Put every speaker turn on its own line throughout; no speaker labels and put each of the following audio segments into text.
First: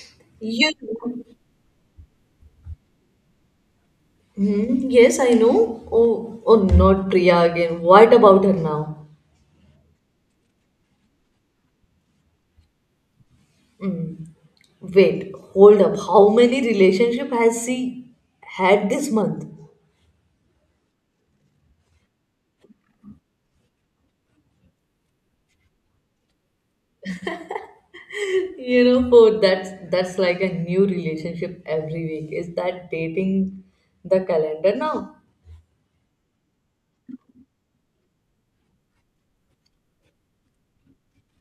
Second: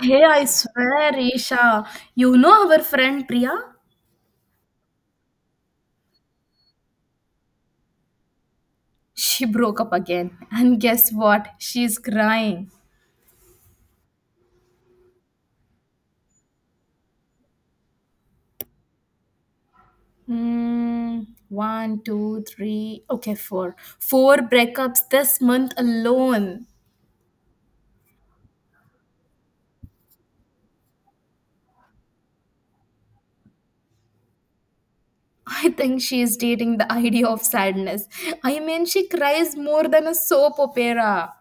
Hey, I
You
swear, Isha, you know our friend Priya?
Hmm, yes, I know. Oh, not Priya again. What about her now?
She broke up again. And guess what? She's crying.
Wait, hold up. How many relationship has she had this month?
Hmm. One, two, three. Okay, four. Four breakups this month alone.
You know, for that's like a new relationship every week. Is that dating the calendar now?
I think she is dating the idea of sadness. I mean, she cries more than a soap opera.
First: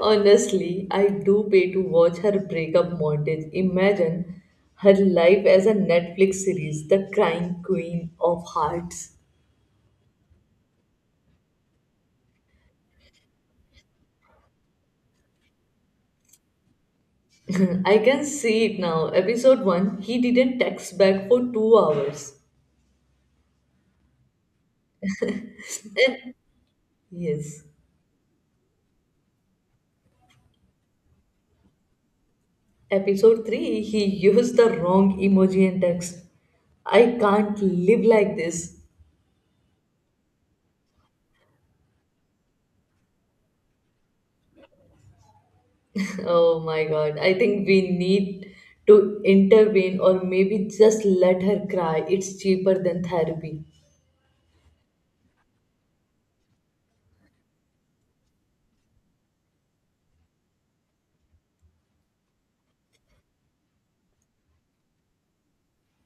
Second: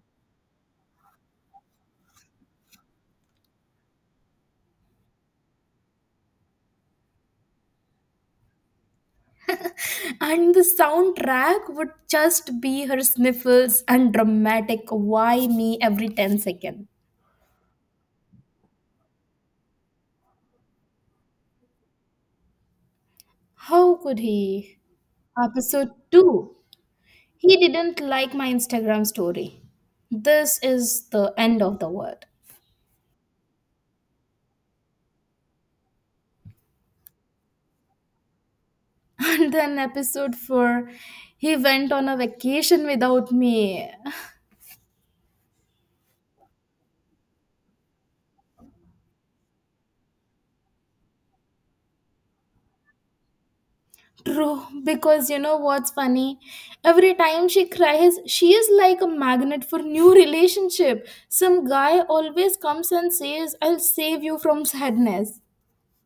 Honestly, I do pay to watch her breakup montage. Imagine her life as a Netflix series, The Crying Queen of Hearts.
And the soundtrack would just be her sniffles and dramatic why me every 10 seconds.
I can see it now. Episode 1, he didn't text back for 2 hours.
How could he? Episode 2. He
Yes.
didn't like my Instagram story. This is the end of the world.
Episode 3, he used the wrong emoji and text. I can't live like this.
And then episode 4. He went on a vacation without me.
Oh my god. I think we need to intervene or maybe just let her cry. It's cheaper than therapy.
True, because you know what's funny? Every time she cries, she is like a magnet for new relationship. Some guy always comes and says, I'll save you from sadness.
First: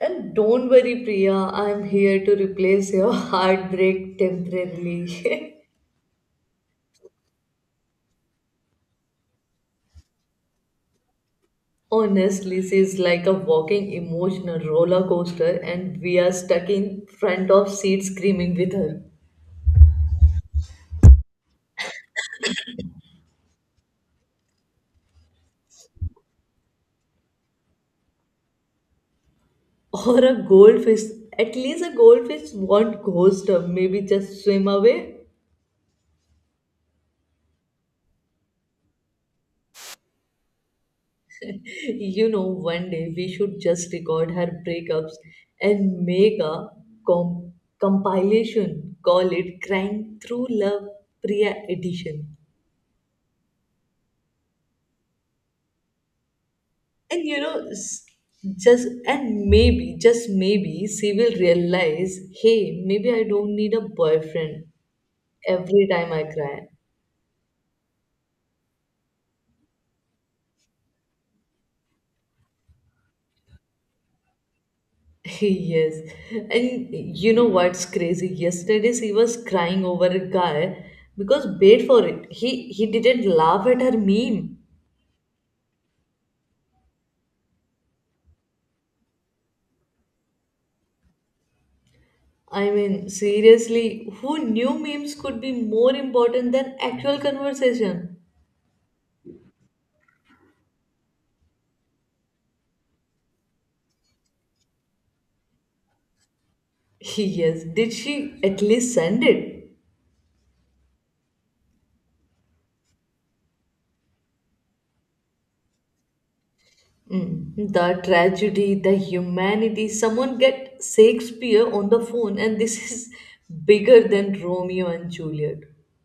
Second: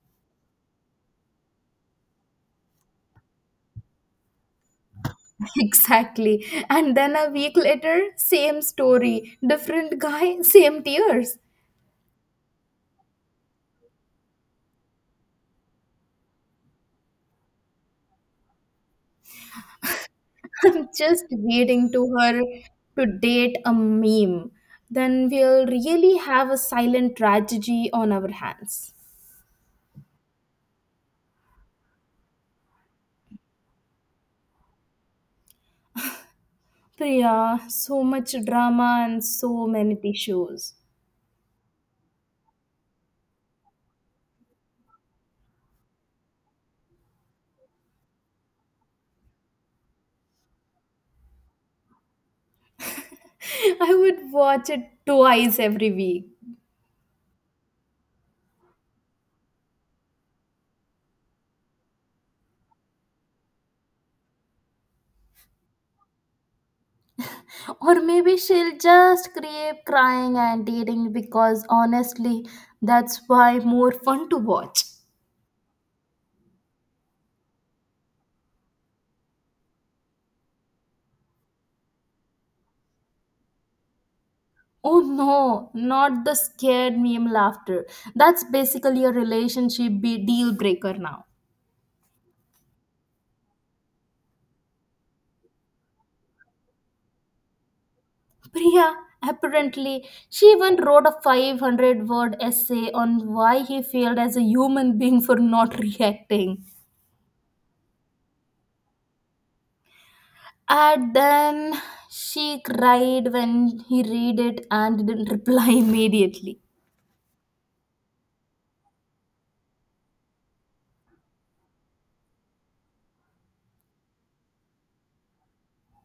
And don't worry, Priya, I'm here to replace your heartbreak temporarily.
Exactly. And then a week later, same story. Different guy, same tears.
Honestly, she's like a walking emotional roller coaster, and we are stuck in front of seat screaming with her.
I'm just waiting to her to date a meme. Then we'll really have a silent tragedy on our hands.
Or a goldfish. At least a goldfish won't ghost her, maybe just swim away.
Priya, so much drama and so many tissues.
You know, one day we should just record her breakups and make a com- compilation. Call it Crying Through Love Priya Edition.
I would watch it twice every week.
And you know, s- just and maybe, just maybe, she will realize, hey, maybe I don't need a boyfriend every time I cry.
Or maybe she'll just keep crying and dating because honestly, that's why more fun to watch.
Yes. And you know what's crazy? Yesterday she was crying over a guy because wait for it. He didn't laugh at her meme.
Oh no, not the scared meme laughter. That's basically a relationship deal breaker now.
I mean, seriously, who knew memes could be more important than actual conversation?
Priya, apparently, she even wrote a 500 word essay on why he failed as a human being for not reacting.
Yes. Did she at least send it?
And then she cried when he read it and didn't reply immediately.
Mm, the tragedy, the humanity. Someone get Shakespeare on the phone, and this is bigger than Romeo and Juliet.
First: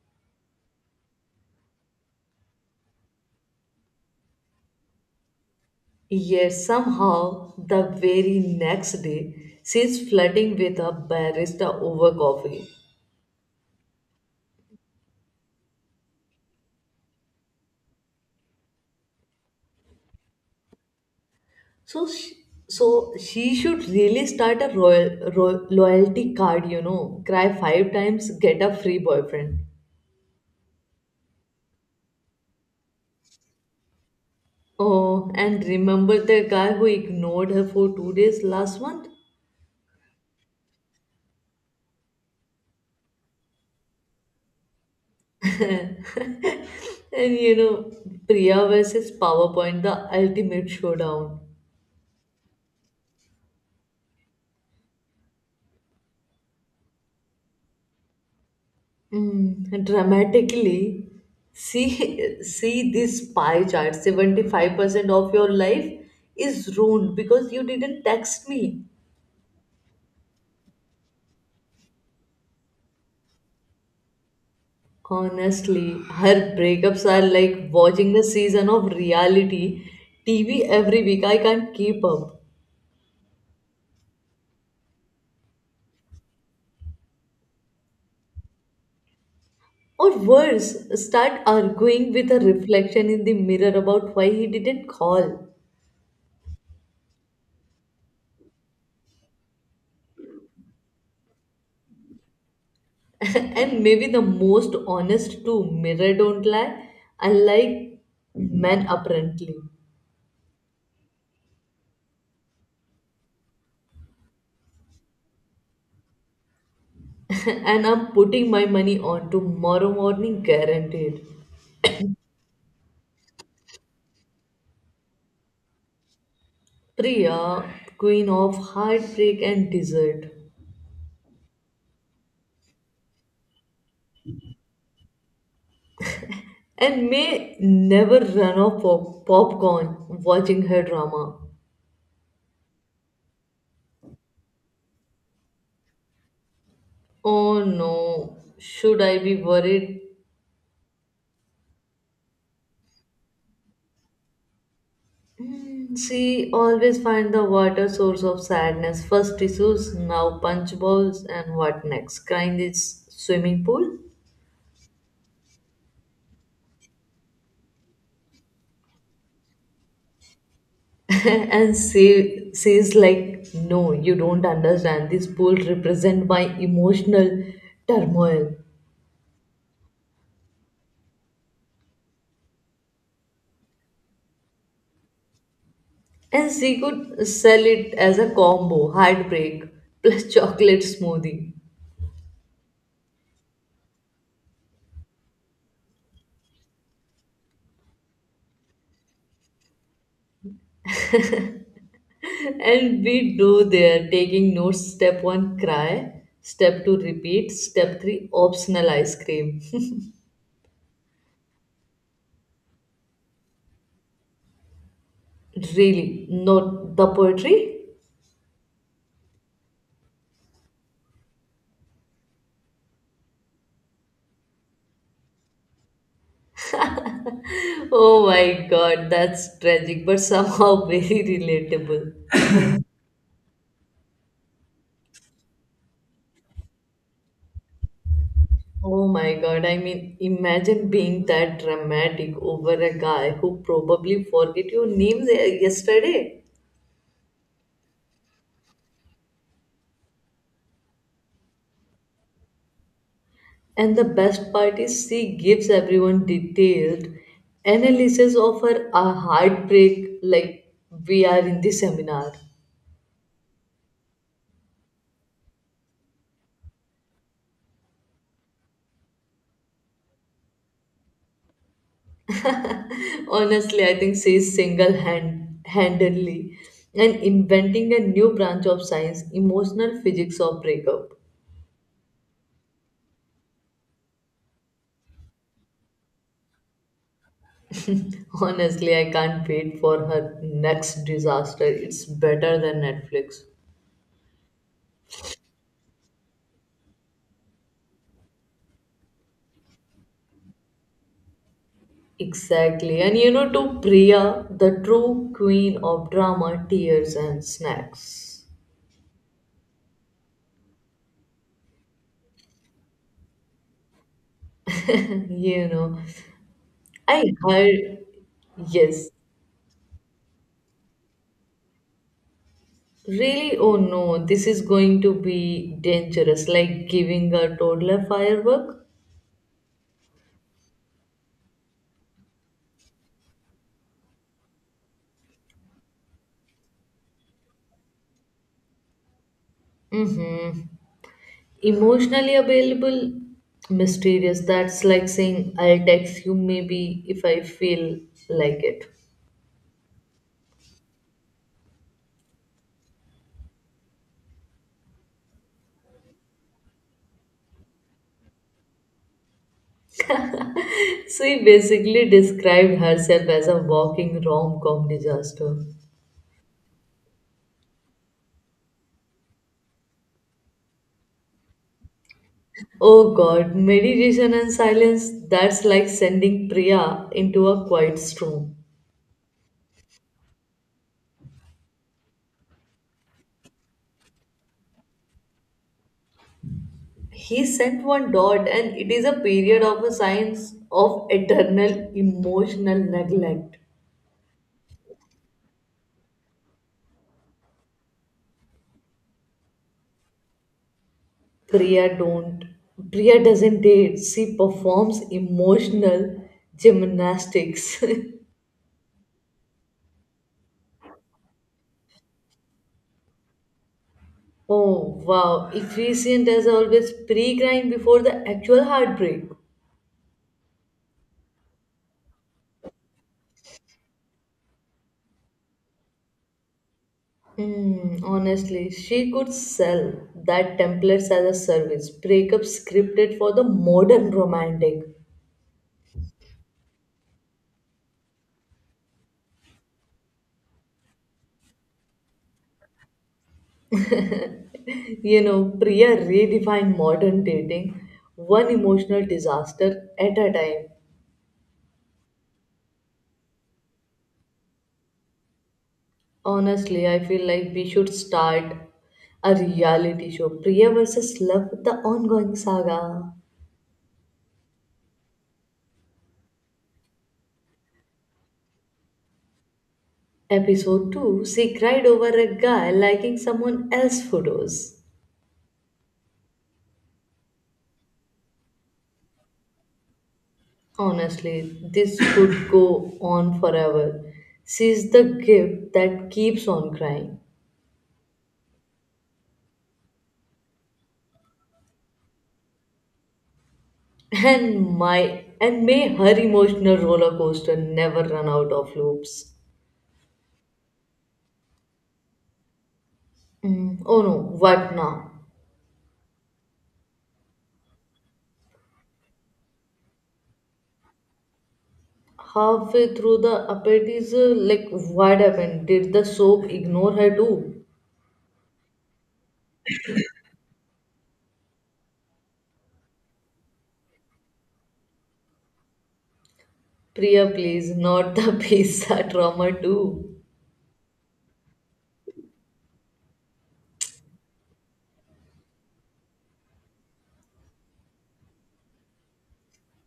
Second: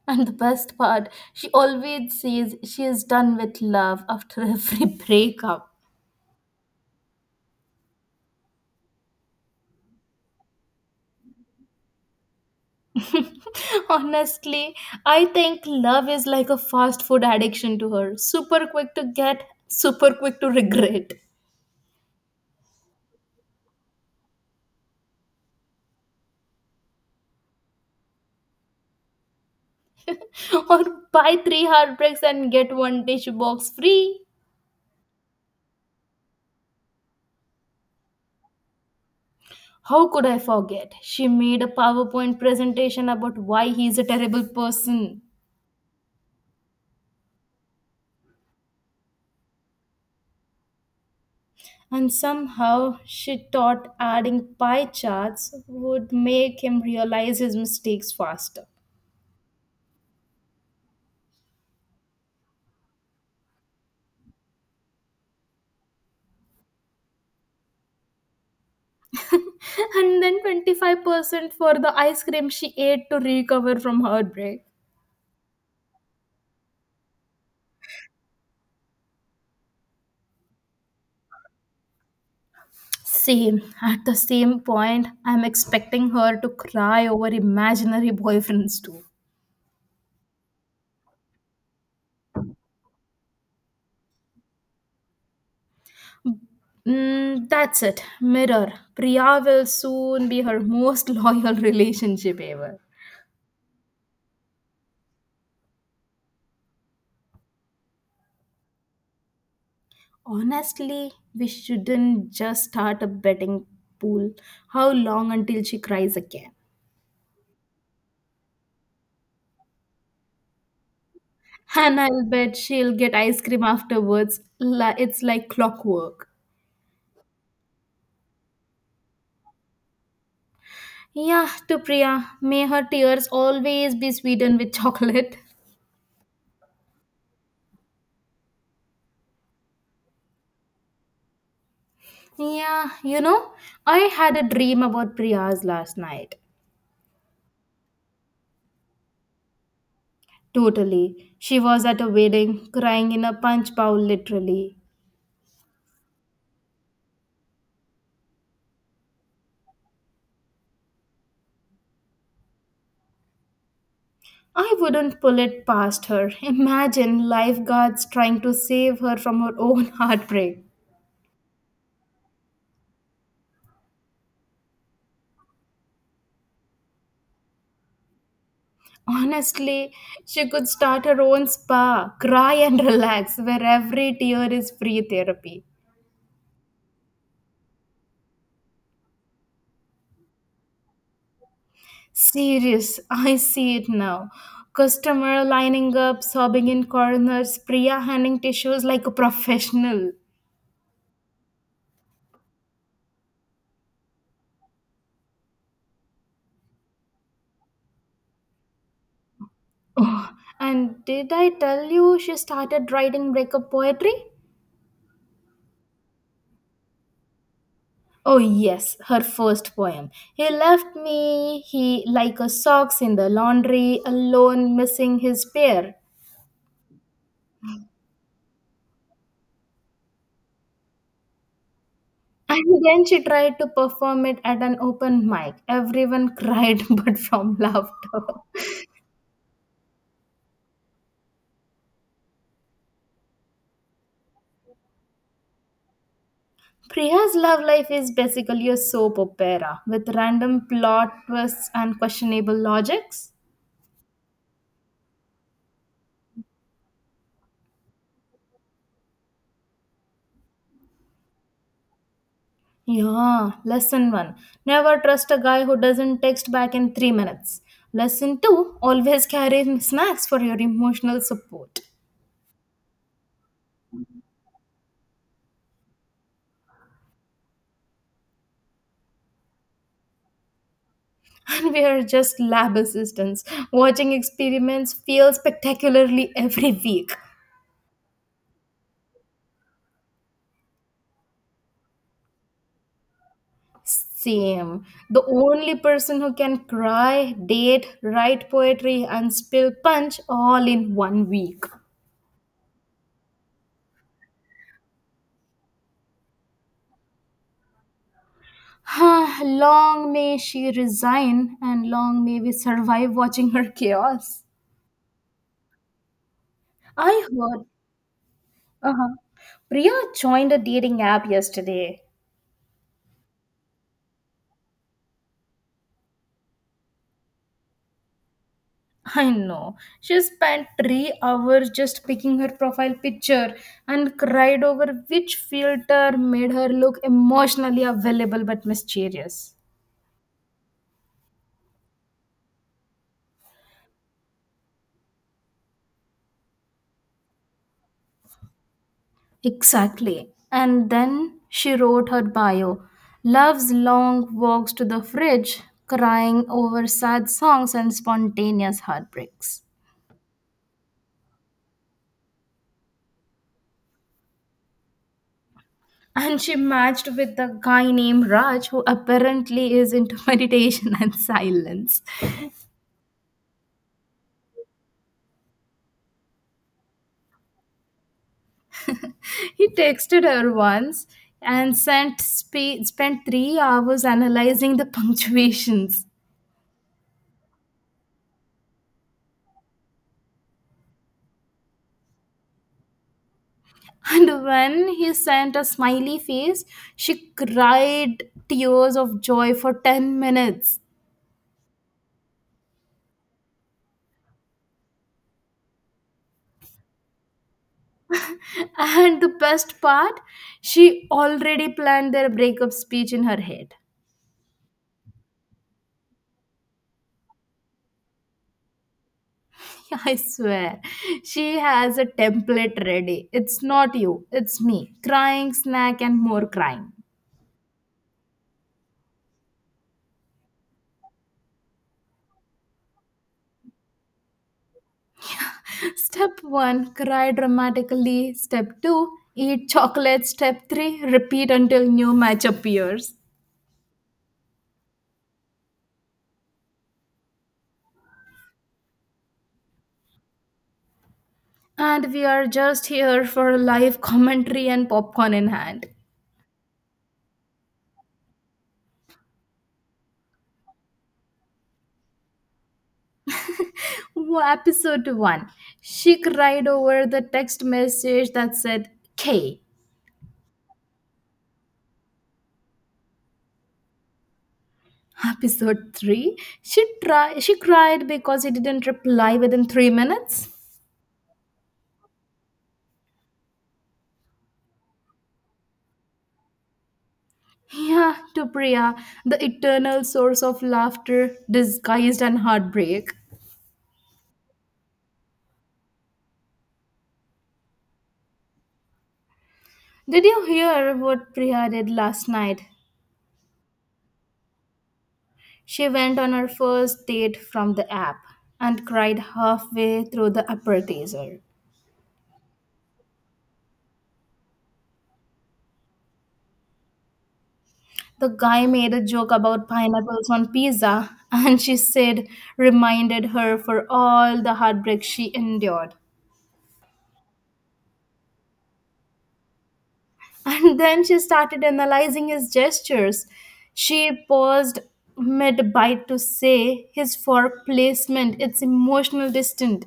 And the best part, she always says she is done with love after every breakup.
Yet somehow, the very next day, she's flirting with a barista over coffee.
Honestly, I think love is like a fast food addiction to her. Super quick to get, super quick to regret.
So, sh so she should really start a royal ro loyalty card, you know. Cry five times, get a free boyfriend.
Or buy three heartbreaks and get one dish box free.
Oh, and remember the guy who ignored her for 2 days last month?
How could I forget? She made a PowerPoint presentation about why he is a terrible person.
And you know, Priya versus PowerPoint, the ultimate showdown.
And somehow she thought adding pie charts would make him realize his mistakes faster.
Mm, dramatically, see see this pie chart. 75% of your life is ruined because you didn't text me.
And then 25% for the ice cream she ate to recover from heartbreak.
Honestly, her breakups are like watching the season of reality TV every week. I can't keep up.
Same. At the same point, I'm expecting her to cry over imaginary boyfriends too.
Or worse, start arguing with a reflection in the mirror about why he didn't call.
Mm, that's it. Mirror. Priya will soon be her most loyal relationship ever.
And maybe the most honest too. Mirror don't lie, unlike men apparently.
Honestly, we shouldn't just start a betting pool. How long until she cries again?
And I'm putting my money on tomorrow morning, guaranteed.
And I'll bet she'll get ice cream afterwards. It's like clockwork.
Priya, queen of heartbreak and dessert,
Yeah, to Priya, may her tears always be sweetened with chocolate.
and may never run off popcorn watching her drama.
Yeah, I had a dream about Priya's last night.
Oh no, should I be worried?
Totally. She was at a wedding, crying in a punch bowl, literally.
She always find the water source of sadness. First tissues, now punch bowls, and what next? Crying is swimming pool.
I wouldn't pull it past her. Imagine lifeguards trying to save her from her own heartbreak.
And she's like, no, you don't understand. This pool represent my emotional turmoil.
Honestly, she could start her own spa, cry and relax, where every tear is free therapy.
And she could sell it as a combo, heartbreak plus chocolate smoothie.
Serious, I see it now. Customer lining up, sobbing in corners, Priya handing tissues like a professional.
And we do there, taking notes. Step one, cry. Step two, repeat. Step three, optional ice cream.
And did I tell you she started writing breakup poetry?
Really, not the poetry?
Oh yes, her first poem. He left me he like a socks in the laundry, alone missing his pair.
Oh my god, that's tragic, but somehow very relatable.
And then she tried to perform it at an open mic. Everyone cried but from laughter.
Oh my god, I mean, imagine being that dramatic over a guy who probably forget your name yesterday.
Priya's love life is basically a soap opera with random plot twists and questionable logics.
And the best part is she gives everyone detailed analysis of her heartbreak like we are in the seminar.
Yeah, lesson one, never trust a guy who doesn't text back in 3 minutes. Lesson two, always carry snacks for your emotional support.
Honestly, I think she is single handedly and inventing a new branch of science, emotional physics of breakup.
And we are just lab assistants. Watching experiments fail spectacularly every week.
Honestly, I can't wait for her next disaster. It's better than Netflix.
Same. The only person who can cry, date, write poetry, and spill punch all in one week.
Exactly. And you know, to Priya, the true queen of drama, tears, and snacks.
Long may she resign, and long may we survive watching her chaos.
You know,
I
I
heard
heard, yes,
uh-huh. Priya joined a dating app yesterday.
really, oh no, this is going to be dangerous, like giving a toddler firework.
I know. She spent 3 hours just picking her profile picture and cried over which filter made her look emotionally available but mysterious.
Emotionally available mysterious that's like saying I'll text you maybe if I feel like it.
Exactly. And then she wrote her bio. Loves long walks to the fridge, crying over sad songs and spontaneous heartbreaks.
She basically described herself as a walking rom-com disaster.
And she matched with a guy named Raj who apparently is into meditation and silence.
Oh god, meditation and silence, that's like sending Priya into a quiet storm.
He texted her once and sent spent 3 hours analyzing the punctuations.
He sent one dot and it is a period of a signs of eternal emotional neglect.
And when he sent a smiley face, she cried tears of joy for 10 minutes.
Priya don't Priya doesn't date. She performs emotional gymnastics.
And the best part, she already planned their breakup speech in her head.
Oh wow. Efficient as always pre grind before the actual heartbreak.
I swear, she has a template ready. It's not you, it's me. Crying, snack, and more crying.
Hmm, honestly, she could sell that templates as a service. Breakup scripted for the modern romantic.
Step 1. Cry dramatically. Step 2. Eat chocolate. Step 3. Repeat until new match appears.
You know, Priya redefined modern dating, one emotional disaster at a time.
And we are just here for live commentary and popcorn in hand.
Honestly, I feel like we should start a reality show. Priya versus Love, the ongoing saga.
Episode 1. She cried over the text message that said K.
Episode 2 She cried over a guy liking someone else's photos.
Episode 3, she cried because he didn't reply within 3 minutes.
Honestly, this could go on forever. She's the gift that keeps on crying.
Yeah, to Priya, the eternal source of laughter disguised and heartbreak.
And may her emotional roller coaster never run out of loops.
Did you hear what Priya did last night?
Mm, oh no, what now?
She went on her first date from the app and cried halfway through the appetizer.
Halfway through the appetizer, like what happened, did the soap ignore her too?
The guy made a joke about pineapples on pizza, and she said, reminded her for all the heartbreak she endured.
Priya, please, not the pizza trauma too.
And then she started analyzing his gestures. She paused mid bite to say his for placement, it's emotional distant.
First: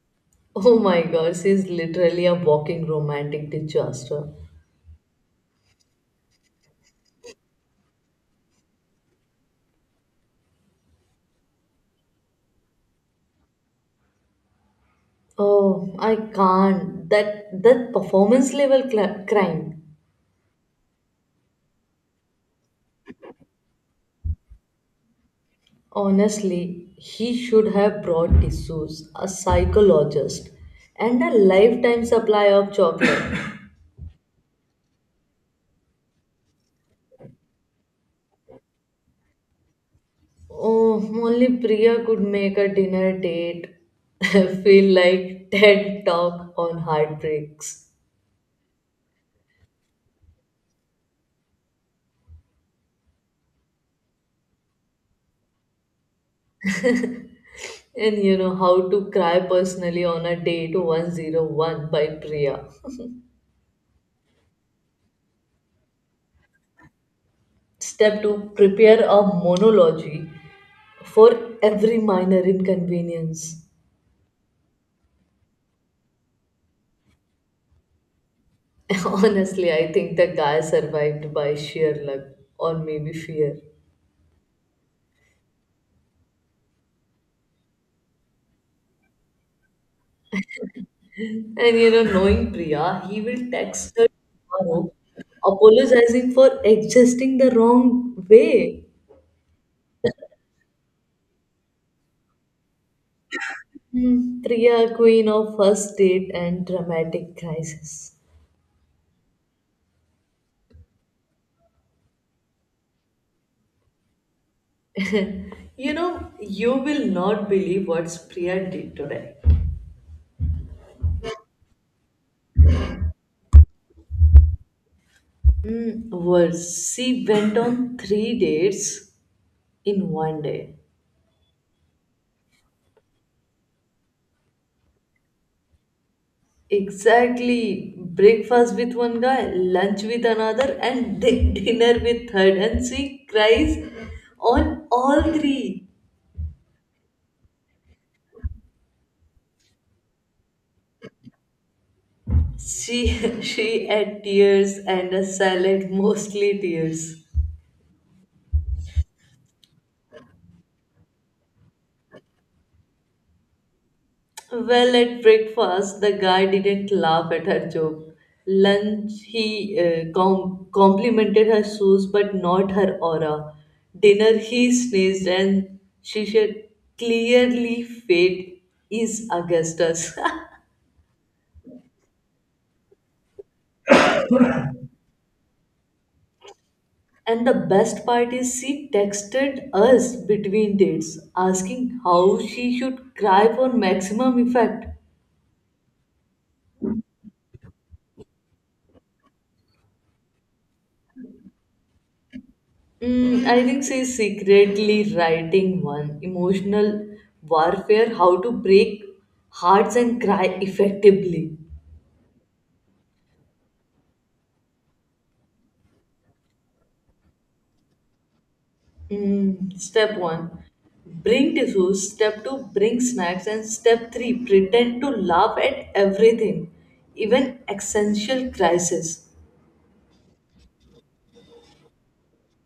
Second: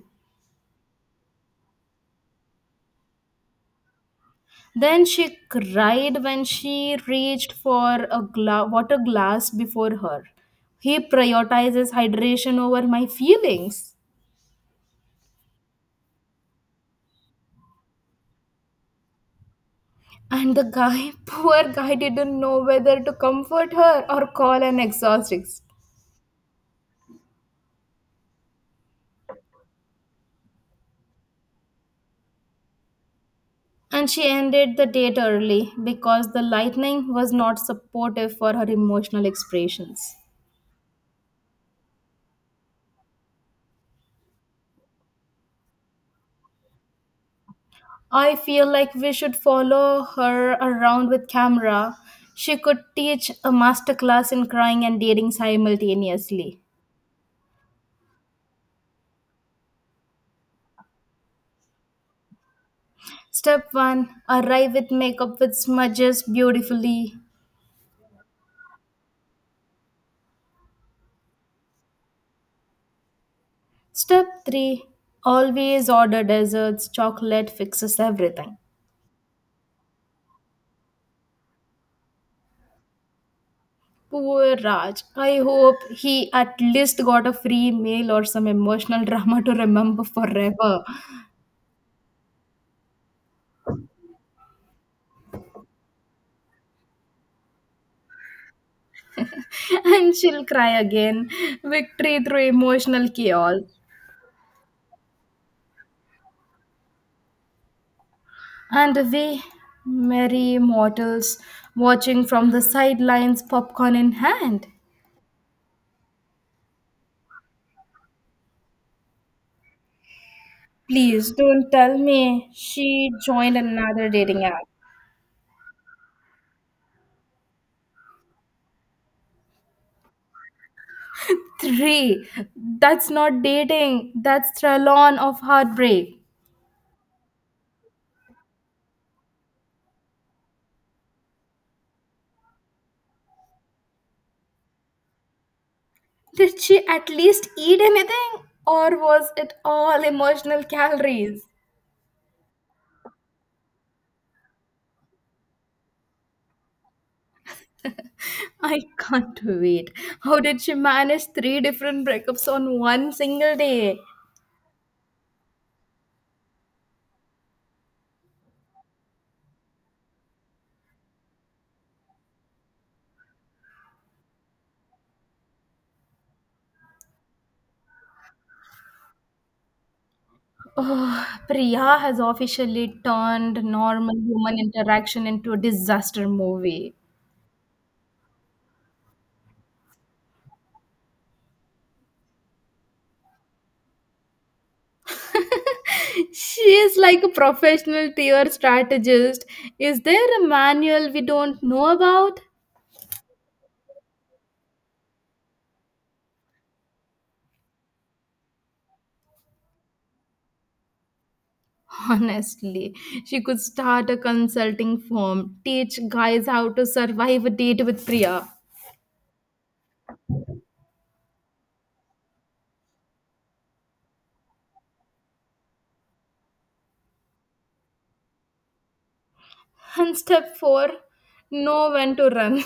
Oh my god, she's literally a walking romantic disaster.
Then she cried when she reached for a water glass before her. He prioritizes hydration over my feelings.
Oh I can't, that performance level cla crime.
And the guy, poor guy, didn't know whether to comfort her or call an exorcist.
Honestly, he should have brought tissues, a psychologist, and a lifetime supply of chocolate.
And she ended the date early because the lightning was not supportive for her emotional expressions.
Oh, only Priya could make a dinner date feel like TED Talk on heartbreaks.
I feel like we should follow her around with camera. She could teach a masterclass in crying and dating simultaneously.
And you know how to cry personally on a date 101 by Priya.
Step 1. Arrive with makeup with smudges beautifully.
Step 2 Prepare a monologue for every minor inconvenience.
Step 3. Always order desserts, chocolate fixes everything.
Honestly, I think the guy survived by sheer luck or maybe fear.
Poor Raj. I hope he at least got a free meal or some emotional drama to remember forever.
And you know, knowing Priya, he will text her tomorrow apologizing for existing the wrong way.
And she'll cry again. Victory through emotional chaos.
Hmm, Priya, queen of first date and dramatic crisis.
And we, merry mortals, watching from the sidelines, popcorn in hand.
You know, you will not believe what Priya did today.
Please don't tell me she joined another dating app.
Hmm, worse, she went on three dates in one day.
Three. That's not dating, that's Trelon of heartbreak.
Exactly. Breakfast with one guy, lunch with another, and di- dinner with third. And she cries on all three.
Did she at least eat anything? Or was it all emotional calories?
She she had tears and a salad, mostly tears.
I can't wait. How did she manage three different breakups on one single day?
Well, at breakfast, the guy didn't laugh at her joke. Lunch, he complimented her shoes but not her aura. Dinner, he sneezed and she said, clearly, fate is Augustus.
Oh, Priya has officially turned normal human interaction into a disaster movie.
And the best part is, she texted us between dates asking how she should cry for maximum effect.
She is like a professional tier strategist. Is there a manual we don't know about?
Mm, I think she's secretly writing one emotional warfare, how to break hearts and cry effectively.
Honestly, she could start a consulting firm, teach guys how to survive a date with Priya.
Mm, step one, bring tissues. Step two, bring snacks. And step three, pretend to laugh at everything, even existential crisis.
And step four, know when to run.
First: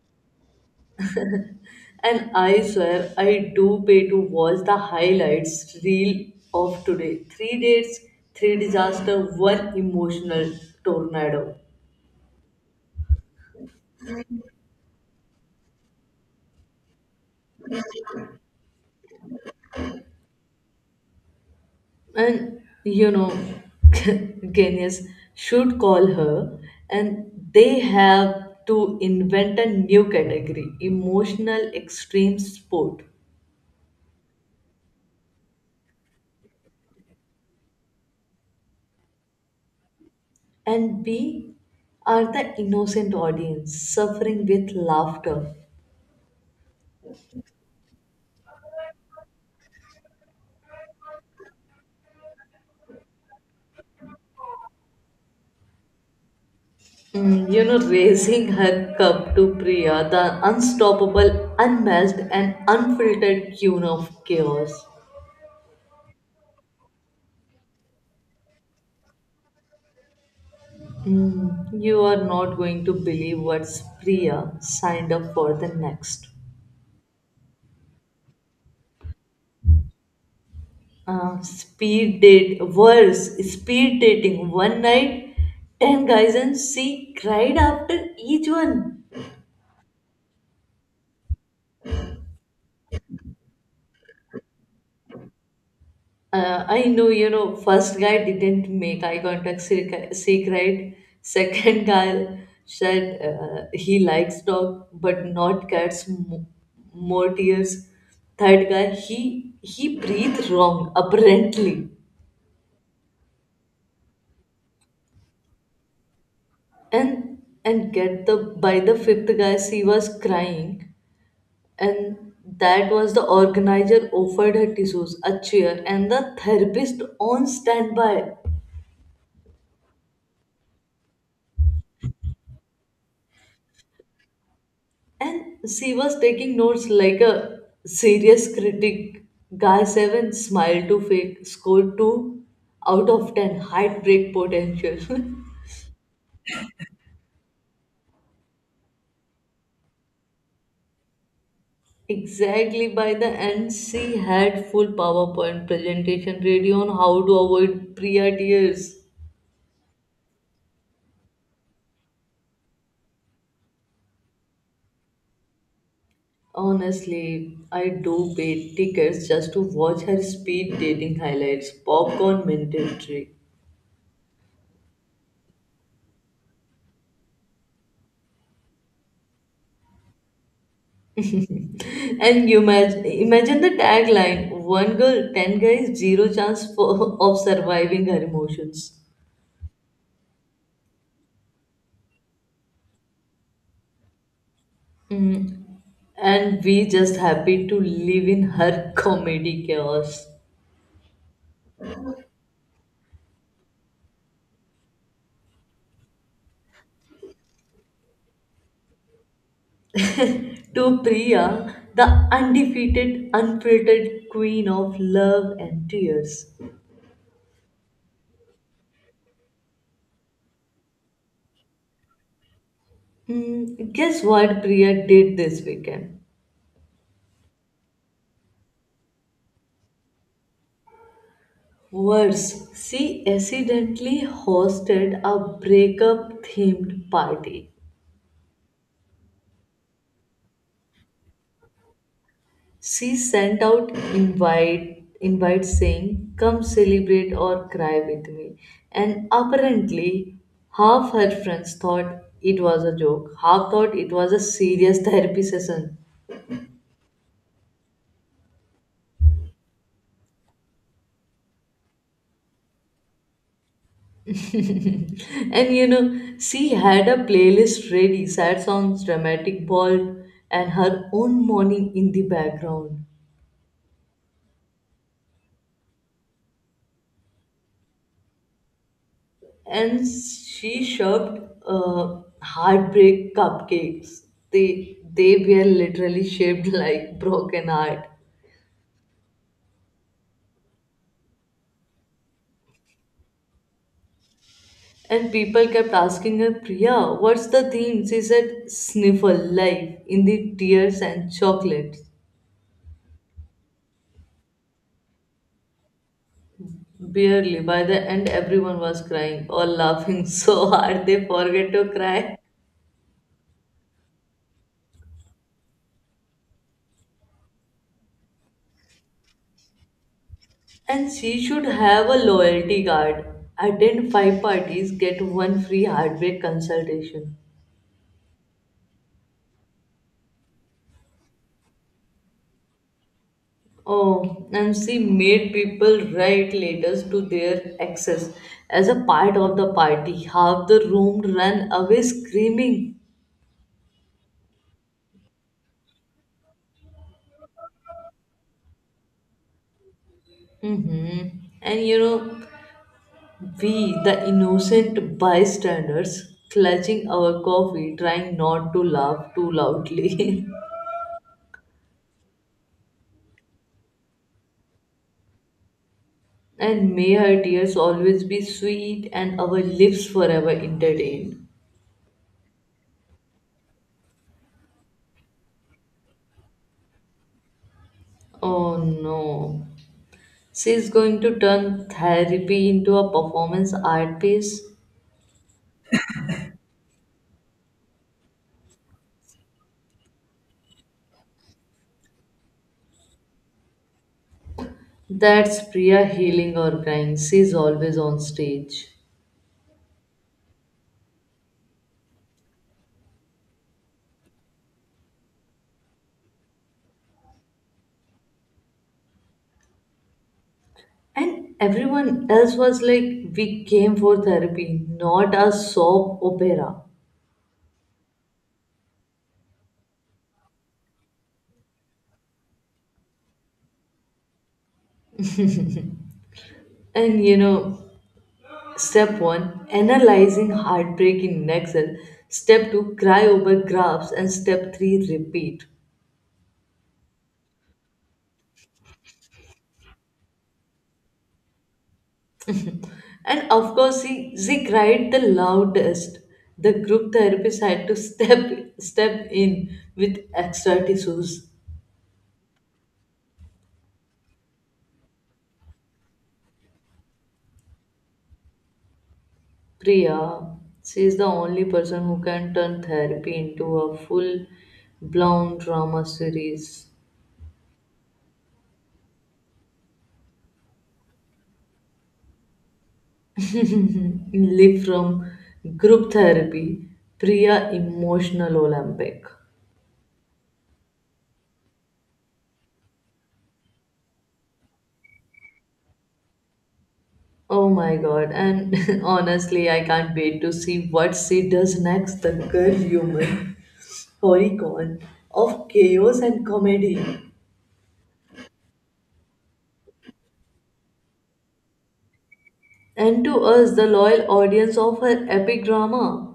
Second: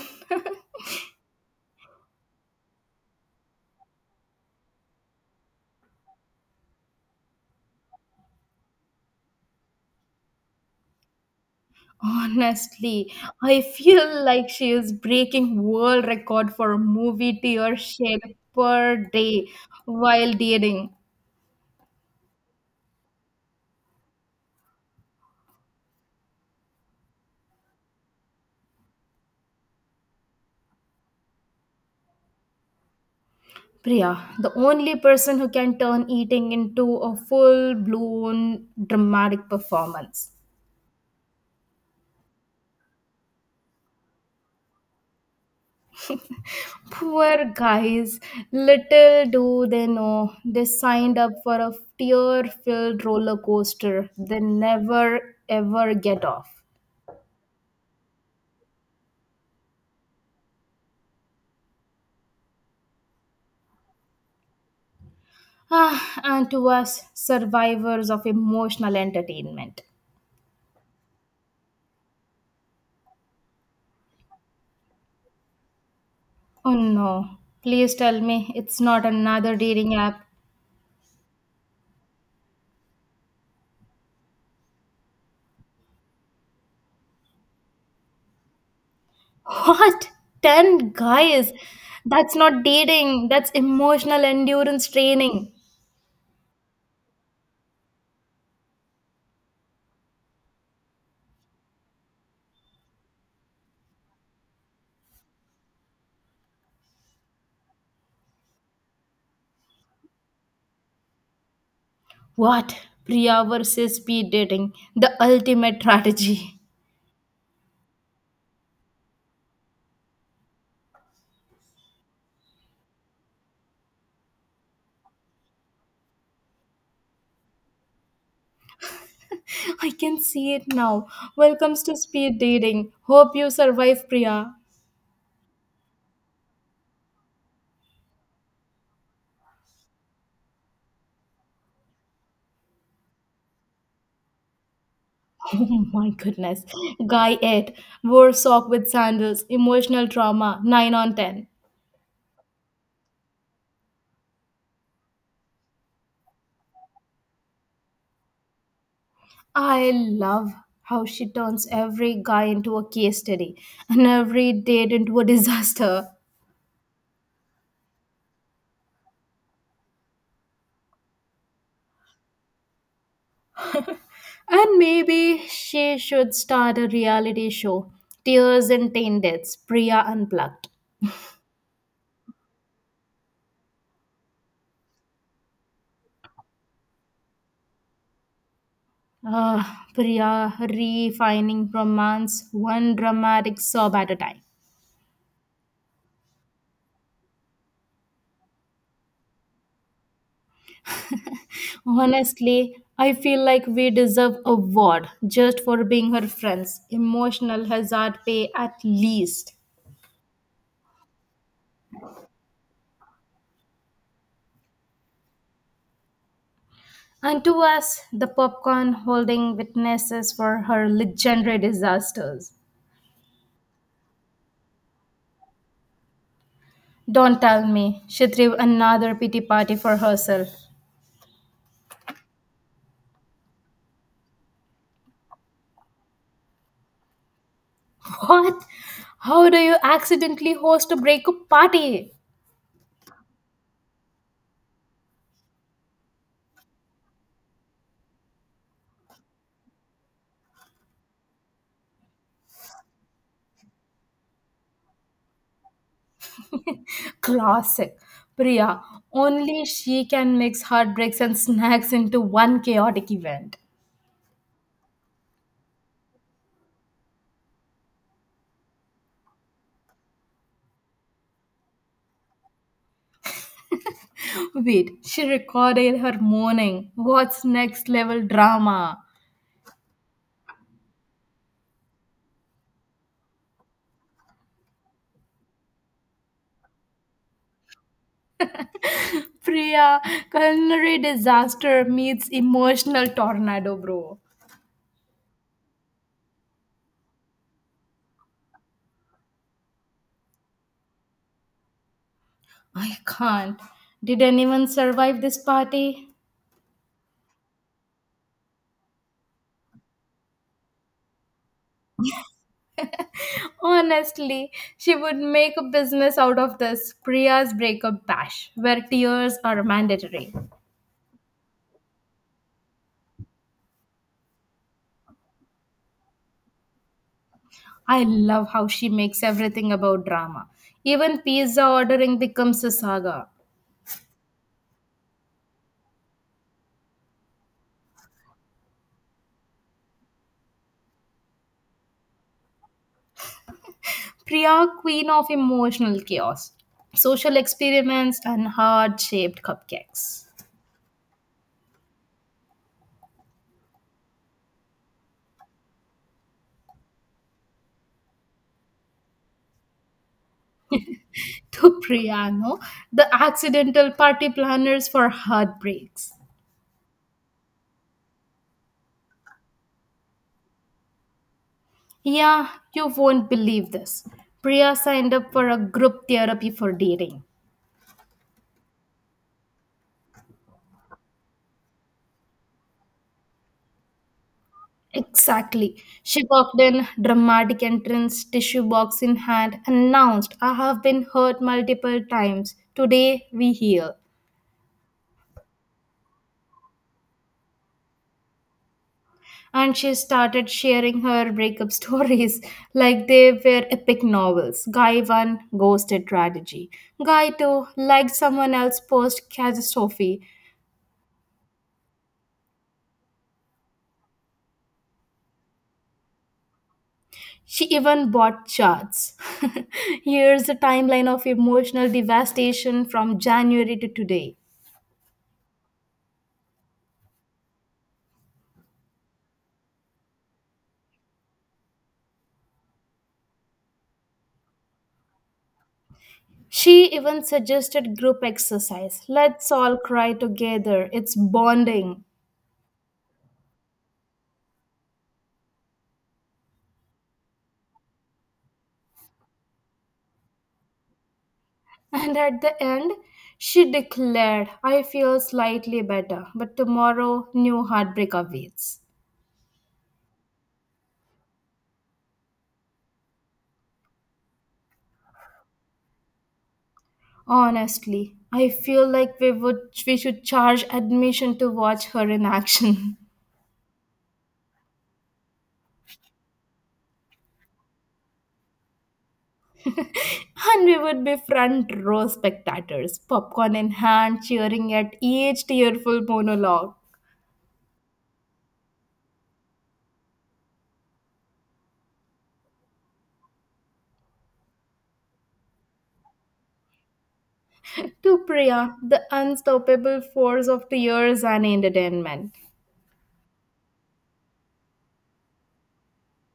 And I swear, I do pay to watch the highlights reel of today. Three dates, three disaster, one emotional tornado.
Honestly, I feel like she is breaking world record for movie tear shed per day while dating.
And you know, genius should call her, and they have to invent a new category, emotional extreme sport.
Priya, the only person who can turn eating into a full blown dramatic performance.
And we are the innocent audience suffering with laughter.
Poor guys, little do they know, they signed up for a tear filled roller coaster they never ever get off.
Mm, you know, raising her cup to Priya, the unstoppable, unmatched, and unfiltered queen of chaos.
Ah, and to us, survivors of emotional entertainment.
Mm, you are not going to believe what Priya signed up for the next.
Oh no, please tell me it's not another dating app.
Speed date worse Speed dating one night, 10 guys, and she cried after each one.
What? 10 guys? That's not dating, that's emotional endurance training.
I know, you know, first guy didn't make eye contact, she cried. Second guy said he likes dog but not cats, more tears. Third guy, he breathed wrong apparently.
What? Priya versus speed dating, the ultimate strategy.
And and get the By the fifth guy she was crying, and that was the organizer offered her tissues, a chair, and the therapist on standby.
I can see it now. Welcomes to speed dating. Hope you survive, Priya.
And she was taking notes like a serious critic. Guy 7 smile to fake, score 2 out of 10, heartbreak potential.
Oh my goodness. Guy 8 wore sock with sandals. Emotional drama. 9 on 10.
Exactly, by the end, she had full PowerPoint presentation ready on how to avoid Priya tears.
I love how she turns every guy into a case study and every date into a disaster.
Honestly, I do pay tickets just to watch her speed dating highlights, popcorn mandatory.
And maybe she should start a reality show. Tears and Teen Priya Unplugged.
And you imagine the tagline one girl, 10 guys, zero chance of surviving her emotions.
Uh, Priya, refining romance, one dramatic sob at a time.
And we just happy to live in her comedy chaos.
Honestly, I feel like we deserve award just for being her friends. Emotional hazard pay at least.
To Priya, the undefeated, unfiltered queen of love and tears.
And to us, the popcorn holding witnesses for her legendary disasters.
Hmm, guess what Priya did this weekend?
Don't tell me she threw another pity party for herself.
Worse, she accidentally hosted a breakup themed party.
What? How do you accidentally host a breakup party?
She sent out invite saying come celebrate or cry with me, and apparently half her friends thought it was a joke, half thought it was a serious therapy session.
Classic. Priya, only she can mix heartbreaks and snacks into one chaotic event.
And you know, she had a playlist ready, sad songs, dramatic ball, and her own mourning in the background.
Wait, she recorded her morning. What's next level drama?
And she served heartbreak cupcakes. They were literally shaped like broken heart.
Priya, culinary disaster meets emotional tornado, bro.
And people kept asking her, Priya, what's the theme? She said, sniffle, life, in the tears and chocolates.
I can't. Did anyone survive this party?
Barely. By the end, everyone was crying or laughing so hard they forget to cry.
Honestly, she would make a business out of this Priya's breakup bash, where tears are mandatory.
And she should have a loyalty card. Attend five parties, get one free heartbreak consultation.
I love how she makes everything about drama. Even pizza ordering becomes a saga.
Oh, and she made people write letters to their exes as a part of the party. Half the room ran away screaming.
Priya, queen of emotional chaos, social experiments, and heart shaped cupcakes.
Hmm. And you know, we, the innocent bystanders, clutching our coffee, trying not to laugh too loudly.
To Priyano, the accidental party planners for heartbreaks.
And may her tears always be sweet and our lips forever entertained.
Yeah, you won't believe this. Priya signed up for a group therapy for dating.
Oh no. She's going to turn therapy into a performance art piece.
Exactly. She walked in, dramatic entrance, tissue box in hand, announced, I have been hurt multiple times. Today we heal.
That's Priya healing or crying. She's always on stage.
And she started sharing her breakup stories like they were epic novels. Guy 1, ghosted tragedy. Guy 2, liked someone else post catastrophe.
And everyone else was like, we came for therapy, not a soap opera.
She even bought charts. Here's a timeline of emotional devastation from January to today.
And you know, step one, analyzing heartbreak in Excel. Step two, cry over graphs. And step three, repeat.
She even suggested group exercise. Let's all cry together. It's bonding.
And of course, she cried the loudest. The group therapist had to step in with extra tissues.
And at the end, she declared, I feel slightly better, but tomorrow new heartbreak awaits.
Priya, she is the only person who can turn therapy into a full blown drama series.
Honestly, I feel like we should charge admission to watch her in action.
Live from group therapy, Priya Emotional Olympic.
And we would be front row spectators, popcorn in hand, cheering at each tearful monologue.
Oh my god, and honestly, I can't wait to see what she does next. The girl human horicon of chaos and comedy.
To Priya, the unstoppable force of tears and entertainment.
And to us, the loyal audience of her epic drama.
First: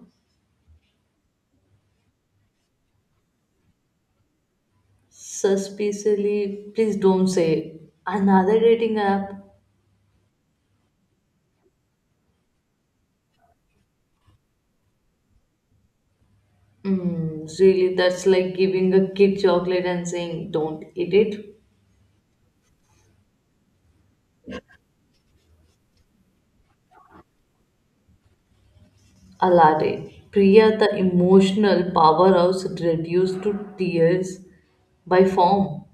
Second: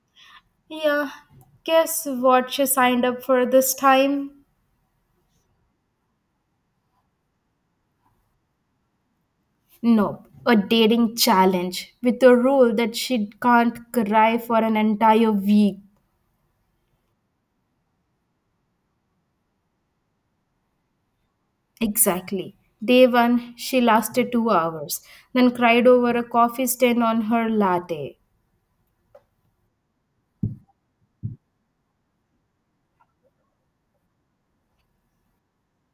Yeah, guess what she signed up for this time?
Suspiciously, please don't say another dating app.
Nope, a dating challenge with a rule that she can't cry for an entire week.
Mm, really, that's like giving a kid chocolate and saying, don't eat it.
Exactly. Day one, she lasted 2 hours, then cried over a coffee stain on her latte.
A latte. Priya, the emotional powerhouse reduced to tears by form.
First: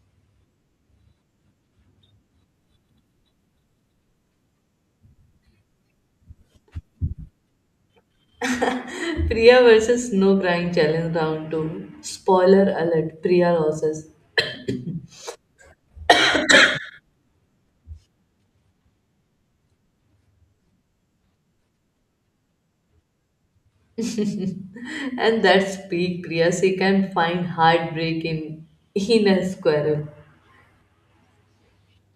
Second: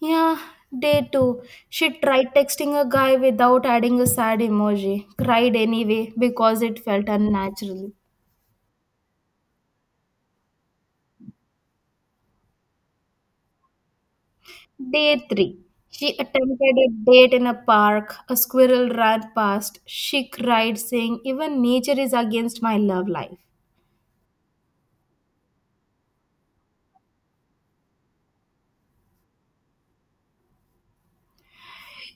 Yeah, day two. She tried texting a guy without adding a sad emoji, cried anyway because it felt unnatural.
Priya versus no crying challenge round 2. Spoiler alert, Priya loses.
Day 3. She attempted a date in a park. A squirrel ran past. She cried, saying, Even nature is against my love life.
And that's peak Priya. She can find heartbreak in a squirrel.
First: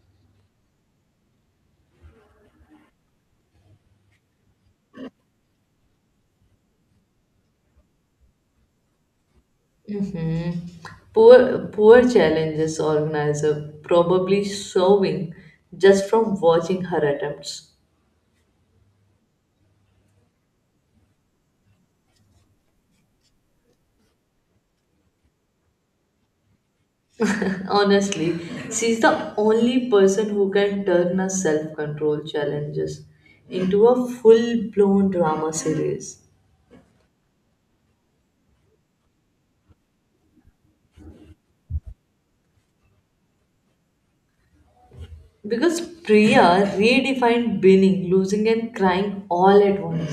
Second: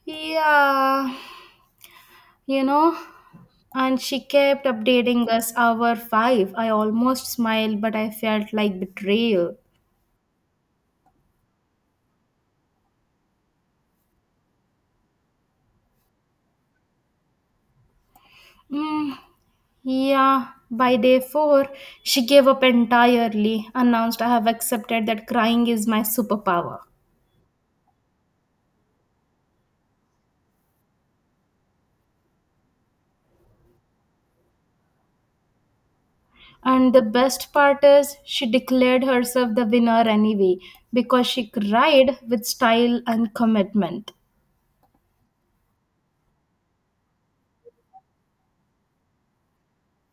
Yeah, you know. And she kept updating us hour 5. I almost smiled, but I felt like betrayal.
Poor challenges organizer, probably sewing just from watching her attempts.
Mm, yeah, by day 4, she gave up entirely, announced, I have accepted that crying is my superpower.
Honestly, she's the only person who can turn her self control challenges into a full blown drama series.
And the best part is, she declared herself the winner anyway because she cried with style and commitment.
Because Priya redefined winning, losing, and crying all at once.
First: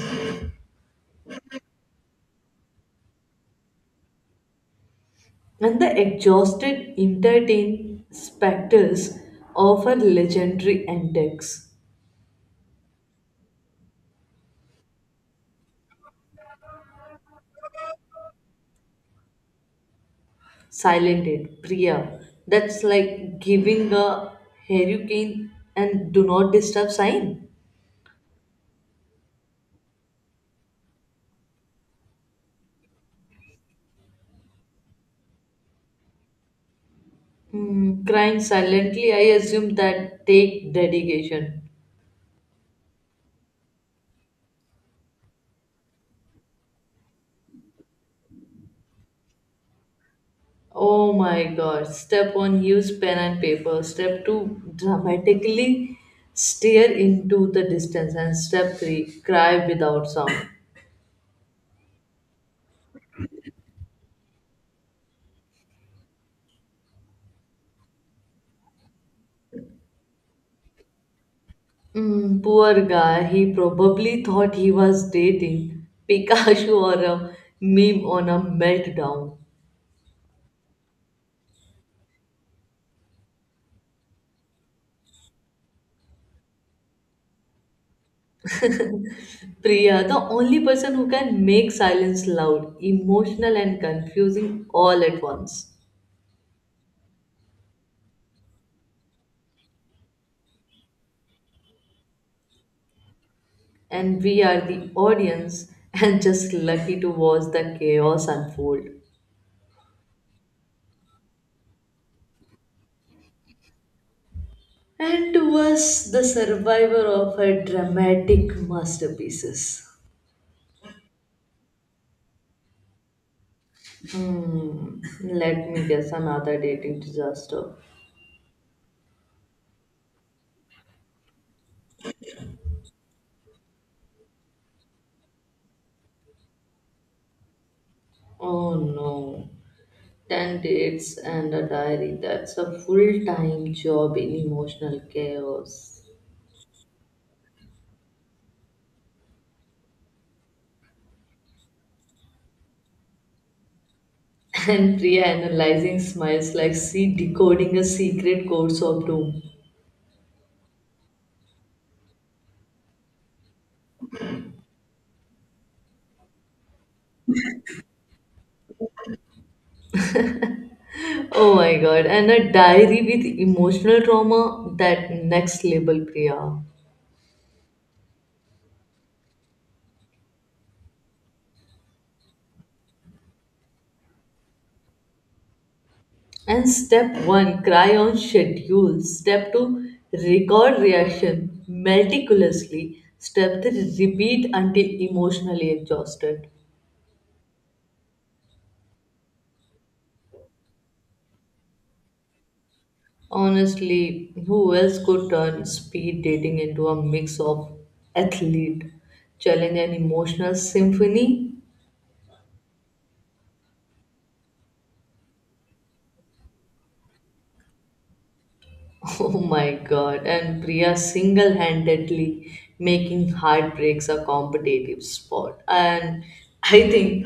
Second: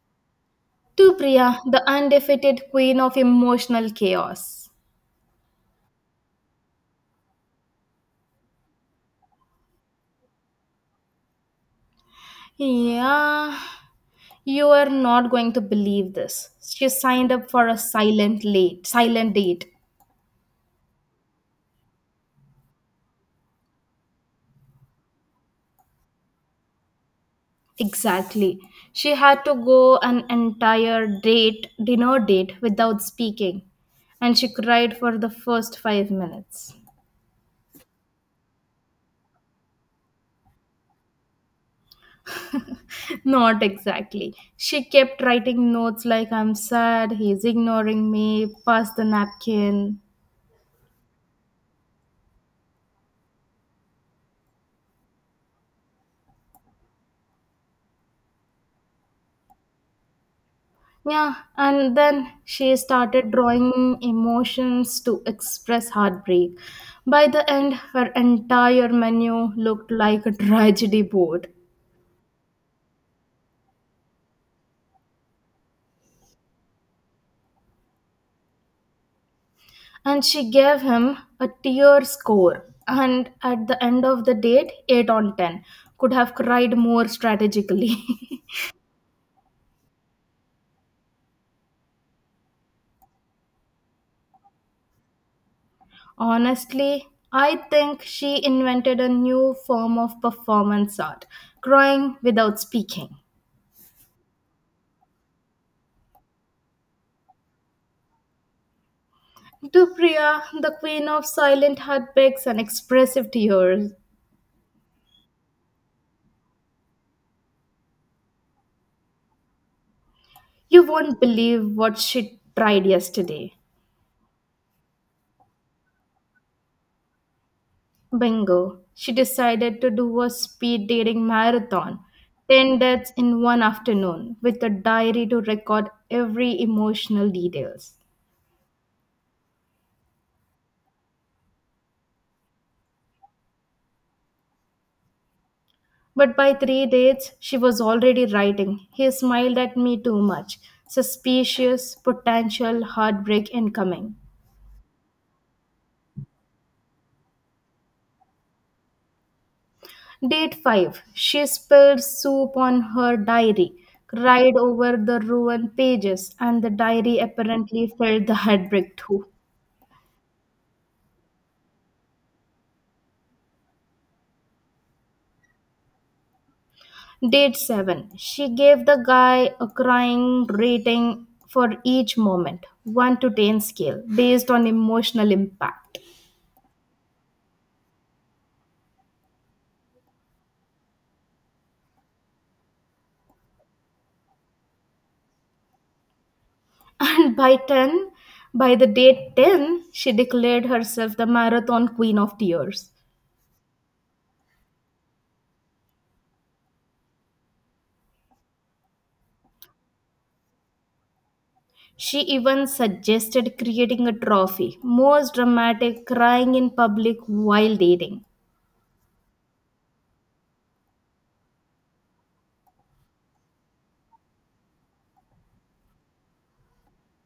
To Priya, the undefeated queen of emotional chaos.
And the exhausted, entertained specters of her legendary antics.
Yeah, you are not going to believe this. She signed up for a silent date.
Silented, Priya. That's like giving a hurricane and do not disturb sign.
Exactly. She had to go an entire date, dinner date without speaking, and she cried for the first 5 minutes.
Hmm, crying silently, I assume that take dedication.
Not exactly. She kept writing notes like, I'm sad, he's ignoring me, pass the napkin.
Oh my god. Step one, use pen and paper. Step two, dramatically stare into the distance. And step three, cry without sound.
Yeah, and then she started drawing emotions to express heartbreak. By the end, her entire menu looked like a tragedy board.
Mm, poor guy, he probably thought he was dating Pikachu or a meme on a meltdown.
And she gave him a tier score. And at the end of the date, 8 on 10. Could have cried more strategically.
Priya, the only person who can make silence loud, emotional, and confusing all at once.
Honestly, I think she invented a new form of performance art, crying without speaking.
And we are the audience and just lucky to watch the chaos unfold.
Dupriya, the queen of silent heartbreaks and expressive tears,
And to us, the survivor of her dramatic masterpieces.
you won't believe what she tried yesterday.
Hmm, let me guess another dating disaster.
Bingo, she decided to do a speed dating marathon, 10 dates in one afternoon, with a diary to record every emotional details.
Oh no. 10 dates and a diary. That's a full time job in emotional chaos.
But by three dates, she was already writing. He smiled at me too much. Suspicious, potential heartbreak incoming.
And Priya analyzing smiles like she decoding a secret codes of doom.
Date 5. She spilled soup on her diary, cried over the ruined pages, and the diary apparently felt the heartbreak too.
Oh my god, and a diary with emotional trauma, that next level Priya.
Date 7. She gave the guy a crying rating for each moment, 1 to 10 scale, based on emotional impact.
And step one, cry on schedule. Step two, record reaction meticulously. Step three, repeat until emotionally exhausted.
And by the date 10, she declared herself the marathon queen of tears.
Honestly, who else could turn speed dating into a mix of athlete, challenge, and emotional symphony?
She even suggested creating a trophy, most dramatic crying in public while dating.
Oh my god, and Priya single handedly making heartbreaks a competitive sport. And I think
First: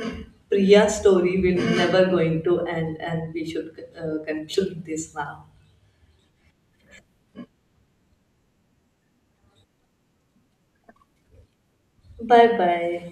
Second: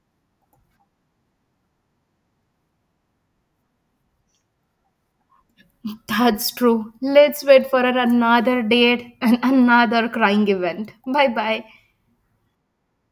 Priya's story will never going to end, and we should conclude this now.
That's true. Let's wait for another date and another crying event. Bye bye.
Bye bye.